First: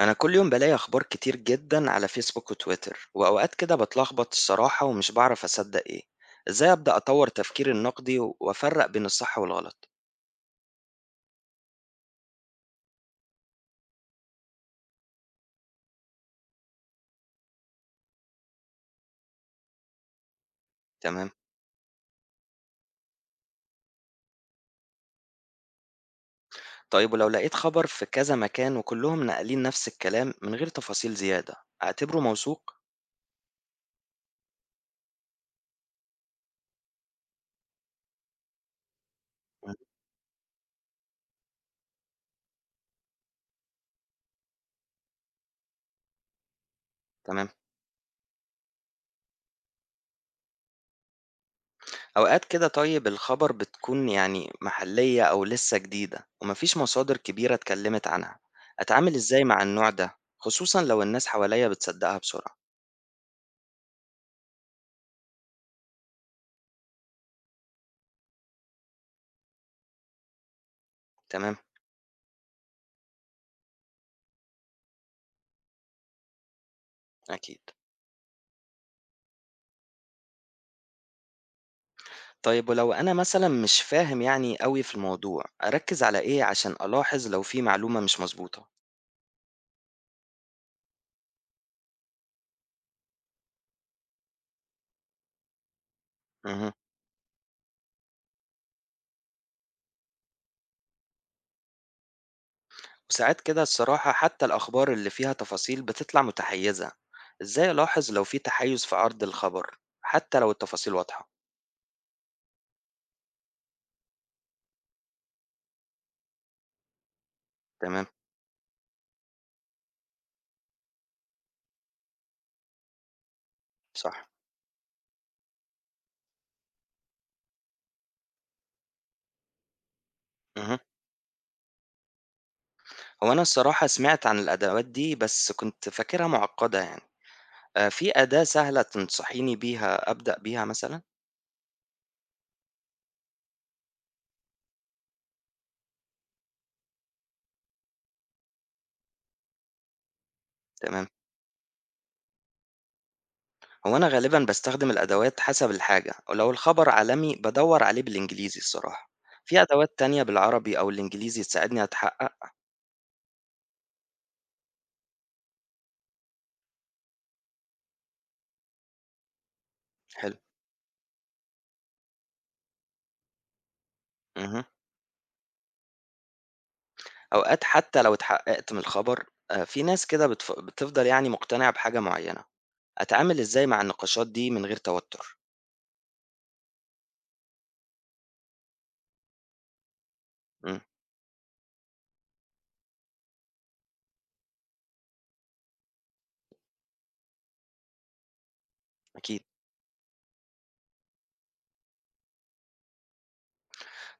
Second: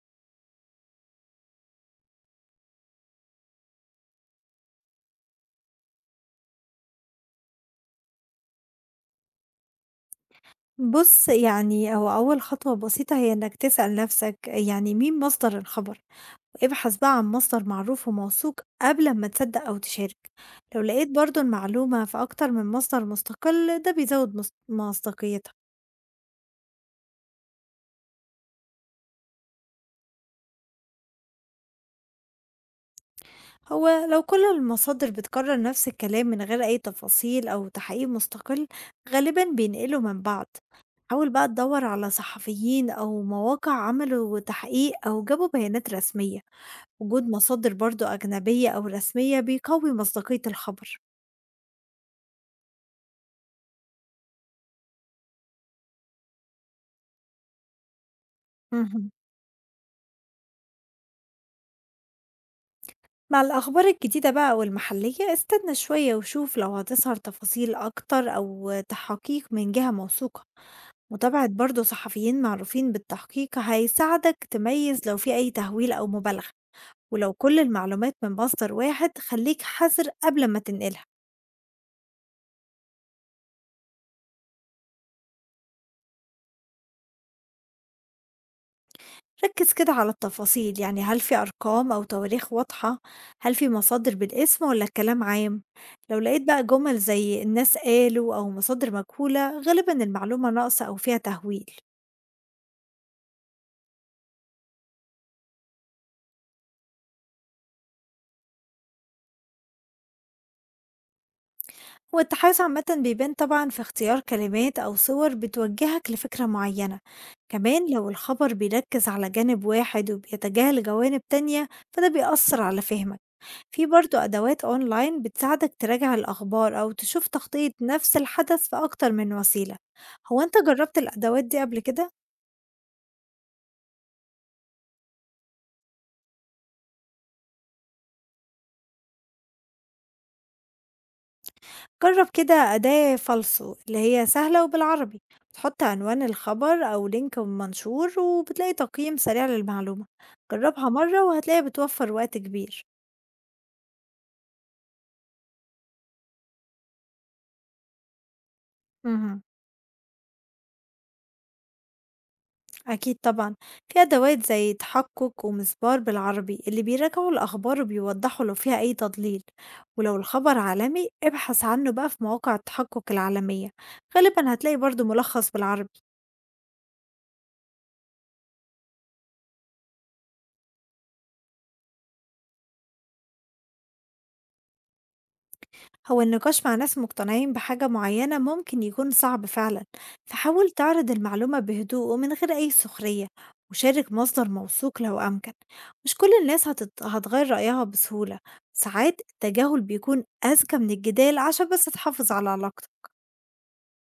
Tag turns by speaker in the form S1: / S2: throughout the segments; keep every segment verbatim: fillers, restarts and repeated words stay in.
S1: أنا كل يوم بلاقي أخبار كتير جدا على فيسبوك وتويتر وأوقات كده بتلخبط الصراحة ومش بعرف أصدق إيه. إزاي أبدأ أطور تفكيري النقدي و- وأفرق بين الصح والغلط؟
S2: بُص، يعني هو أول خطوة بسيطة هي إنك تسأل نفسك يعني مين مصدر الخبر، ابحث بقى عن مصدر معروف وموثوق قبل أمّا تصدق أو تشارك، لو لقيت
S1: تمام.
S2: برضه المعلومة في أكتر من مصدر مستقل ده بيزود مص مصداقيتها،
S1: طيب ولو لقيت خبر في كذا مكان وكلهم ناقلين نفس الكلام من غير تفاصيل زيادة، أعتبره موثوق؟
S2: هو لو كل المصادر بتكرر نفس الكلام من غير أي تفاصيل أو تحقيق مستقل غالبًا
S1: مم.
S2: بينقلوا من بعض، حاول بقى تدوّر على صحفيين أو مواقع عملوا تحقيق أو جابوا بيانات رسمية. وجود
S1: تمام.
S2: مصادر برضو أجنبية أو رسمية بيقوي مصداقية الخبر.
S1: أوقات كده طيب الخبر بتكون يعني محلية أو لسه جديدة ومفيش مصادر كبيرة اتكلمت عنها،
S2: مهم.
S1: أتعامل إزاي مع النوع ده، خصوصا لو الناس حواليا بتصدقها بسرعة؟
S2: مع الأخبار الجديدة بقى والمحلية استنى شوية وشوف لو هتظهر تفاصيل أكتر أو تحقيق من جهة موثوقة، متابعة
S1: تمام.
S2: برضو صحفيين معروفين بالتحقيق هيساعدك تميز لو في أي تهويل أو مبالغة. ولو كل
S1: أكيد.
S2: المعلومات من مصدر واحد خليك حذر قبل ما تنقلها.
S1: طيب ولو أنا مثلًا مش فاهم يعني أوي في الموضوع، أركّز على إيه عشان ألاحظ لو في معلومة مش مضبوطة؟
S2: ركز كده على التفاصيل، يعني هل في أرقام أو تواريخ واضحة، هل في مصادر بالاسم ولا الكلام عام. لو لقيت بقى
S1: اهم.
S2: جمل زي الناس قالوا أو مصادر مجهولة غالبا المعلومة ناقصة أو فيها تهويل.
S1: وساعات كده الصراحة حتى الأخبار اللي فيها تفاصيل بتطلع متحيّزة، إزاي ألاحظ لو في تحيُّز في عرض الخبر، حتى لو التفاصيل واضحة؟
S2: والتحيز عامة بيبان طبعا في اختيار كلمات أو صور بتوجهك لفكرة معينة، كمان
S1: تمام.
S2: لو الخبر بيركز على جانب واحد وبيتجاهل جوانب تانية فده بيأثر على فهمك. في برضه
S1: صح.
S2: أدوات أونلاين بتساعدك تراجع الأخبار أو تشوف تغطية نفس الحدث في أكتر من وسيلة. هو أنت
S1: اهم.
S2: جربت الأدوات دي قبل كده؟
S1: هو أنا الصراحة سمعت عن الأدوات دي بس كنت فاكرها معقّدة يعني. آآ في أداة سهلة تنصحيني بيها أبدأ بيها مثلًا؟
S2: جرب كده أداة فالسو اللي هي سهلة وبالعربي، بتحط عنوان الخبر أو لينك منشور وبتلاقي تقييم سريع للمعلومة. جربها
S1: تمام.
S2: مرة وهتلاقي بتوفر وقت كبير.
S1: هو أنا غالبًا باستخدم الأدوات حسب الحاجة، ولو الخبر عالمي بدوّر عليه بالإنجليزي الصراحة،
S2: مهم.
S1: في أدوات تانية بالعربي أو الإنجليزي تساعدني أتحقق؟
S2: أكيد طبعًا، في أدوات زي تحقق ومسبار بالعربي اللي بيراجعوا الأخبار وبيوضحوا لو فيها أي تضليل، ولو
S1: حلو.
S2: الخبر عالمي ابحث عنه بقى في مواقع التحقق العالمية، غالبًا
S1: اهم.
S2: هتلاقي برضه ملخص بالعربي.
S1: أوقات حتى لو اتحققت من الخبر، آآ، في ناس كده بتف بتفضل يعني مقتنعة بحاجة معينة، أتعامل إزاي مع النقاشات دي من غير توتر؟
S2: هو النقاش مع ناس مقتنعين بحاجة معينة ممكن يكون صعب فعلا، فحاول
S1: إمم.
S2: تعرض المعلومة بهدوء ومن غير أي سخرية وشارك مصدر موثوق لو أمكن. مش كل الناس هتت... هتغير رأيها بسهولة. ساعات
S1: أكيد.
S2: التجاهل بيكون أذكى من الجدال عشان بس تحافظ على علاقتك.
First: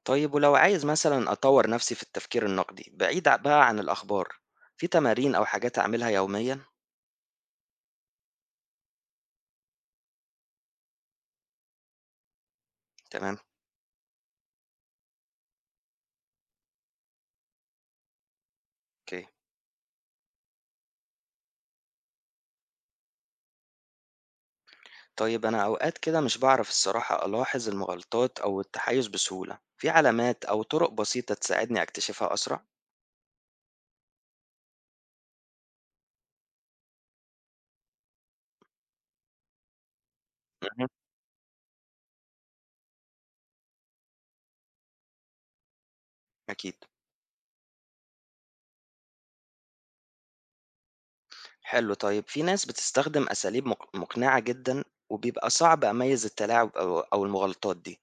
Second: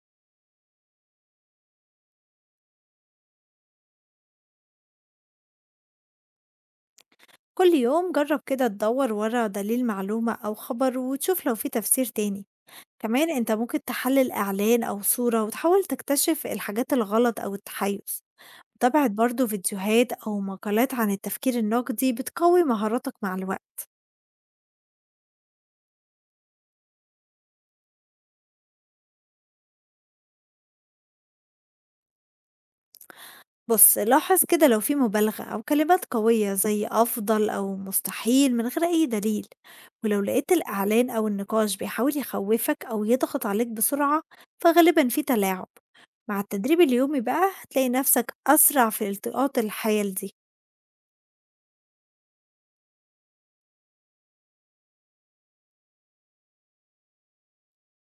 S1: طيب ولو عايز مثلًا أطوّر نفسي في التفكير النقدي بعيد ع بقى عن الأخبار، في تمارين أو حاجات أعملها يوميًا؟
S2: كل يوم جرب كده تدور ورا دليل معلومة أو خبر وتشوف لو في تفسير تاني، كمان
S1: تمام.
S2: انت ممكن تحلل إعلان أو صورة وتحاول تكتشف الحاجات الغلط أو التحيز. متابعة
S1: أوكي.
S2: برضه فيديوهات أو مقالات عن التفكير النقدي بتقوي مهاراتك مع الوقت.
S1: طيب أنا أوقات كده مش بعرف الصراحة ألاحظ المغالطات أو التحيز بسهولة، في علامات أو طرق بسيطة تساعدني أكتشفها أسرع؟
S2: بص لاحظ كده لو في مبالغة أو كلمات قوية زي أفضل أو مستحيل من غير أي دليل، ولو لقيت
S1: مهم.
S2: الإعلان أو النقاش بيحاول يخوفك أو يضغط عليك بسرعة فغالبا في تلاعب. مع التدريب
S1: أكيد.
S2: اليومي بقى هتلاقي نفسك أسرع في التقاط الحيل دي.
S1: حلو. طيب في ناس بتستخدم أساليب مق- مقنعة جدا، وبيبقى صعب أميز التلاعب أو أو المغالطات دي،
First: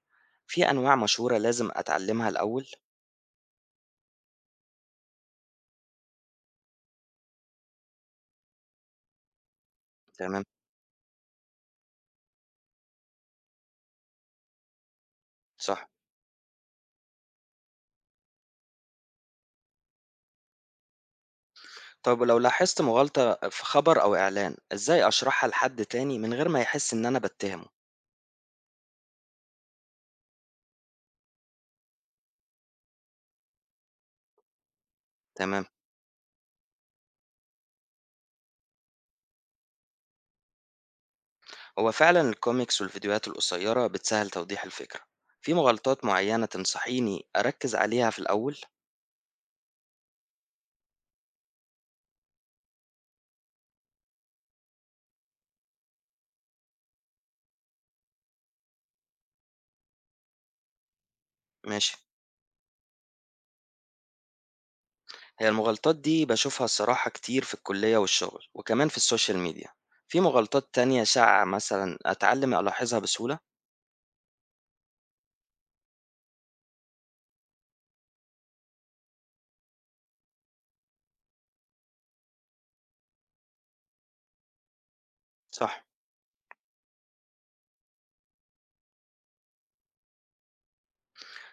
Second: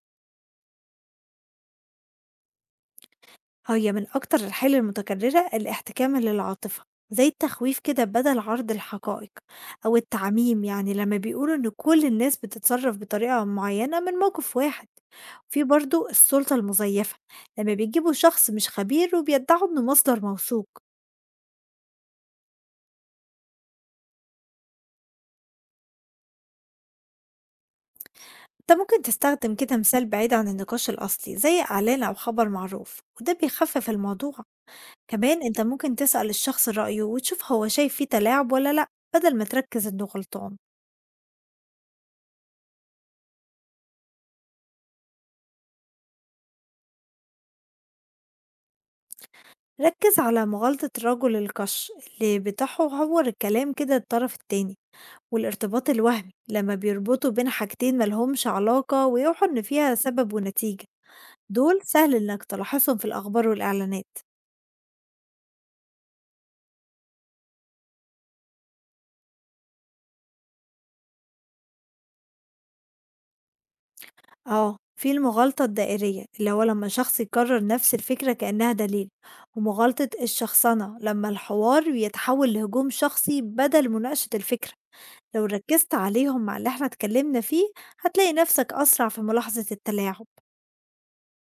S1: في أنواع مشهورة لازم أتعلمها الأول؟
S2: هي من أكتر الحيل المتكررة الاحتكام للعاطفة، زي التخويف كده بدل عرض الحقائق، أو
S1: تمام.
S2: التعميم يعني لما بيقولوا إن كل الناس بتتصرف بطريقة معينة من موقف واحد. في
S1: صح.
S2: برضو السلطة المزيفة، لما بيجيبوا شخص مش خبير وبيدعوا إنه مصدر موثوق.
S1: طيب ولو لاحظت مغالطة في خبر أو إعلان، إزاي أشرحها لحد تاني من غير ما يحس إن أنا بتهمه؟
S2: انت ممكن تستخدم كده مثال بعيد عن النقاش الأصلي زي إعلان أو خبر معروف وده بيخفف الموضوع، كمان انت
S1: تمام.
S2: ممكن تسأل الشخص رأيه وتشوف هو شايف فيه تلاعب ولا لأ، بدل ما تركز إنه غلطان.
S1: هو فعلا الكوميكس والفيديوهات القصيرة بتسهل توضيح الفكرة، في مغالطات معينة تنصحيني أركز عليها في الأول؟
S2: ركز على مغالطة رجل القش اللي بتحور الكلام كده الطرف التاني، والارتباط الوهمي لما بيربطوا بين حاجتين ملهمش علاقة ويوحوا إن فيها سبب ونتيجة. دول
S1: ماشي.
S2: سهل إنك تلاحظهم في الأخبار والإعلانات.
S1: هي المغالطات دي بشوفها الصراحة كتير في الكلية والشغل وكمان في السوشيال ميديا، في مغالطات تانية شائعة مثلا أتعلم ألاحظها بسهولة؟
S2: اه، في المغالطة الدائرية اللي هو لما شخص يكرر نفس الفكرة كأنها دليل، ومغالطة الشخصنة لما الحوار يتحول لهجوم شخصي بدل مناقشة الفكرة. لو
S1: صح.
S2: ركزت عليهم مع اللي احنا اتكلمنا فيه هتلاقي نفسك أسرع في ملاحظة التلاعب.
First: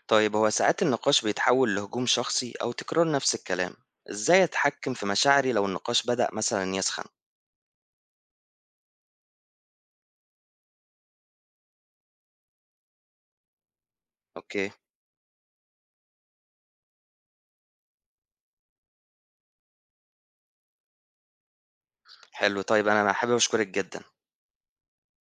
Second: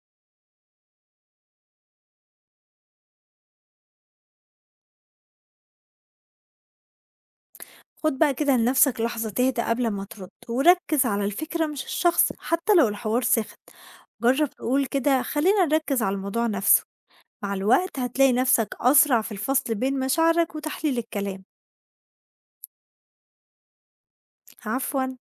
S1: طيب هو ساعات النقاش بيتحول لهجوم شخصي أو تكرار نفس الكلام، إزاي أتحكم في مشاعري لو النقاش بدأ مثلا يسخن؟
S2: خد بقى كده لنفسك لحظة تهدى قبل ما ترد وركز على الفكرة مش الشخص حتى لو الحوار سخن. جرب
S1: أوكي.
S2: تقول كده خلينا نركز على الموضوع نفسه. مع الوقت هتلاقي نفسك أسرع في الفصل بين مشاعرك وتحليل الكلام.
S1: حلو. طيب أنا حابب أشكرك جدا.
S2: عفواً.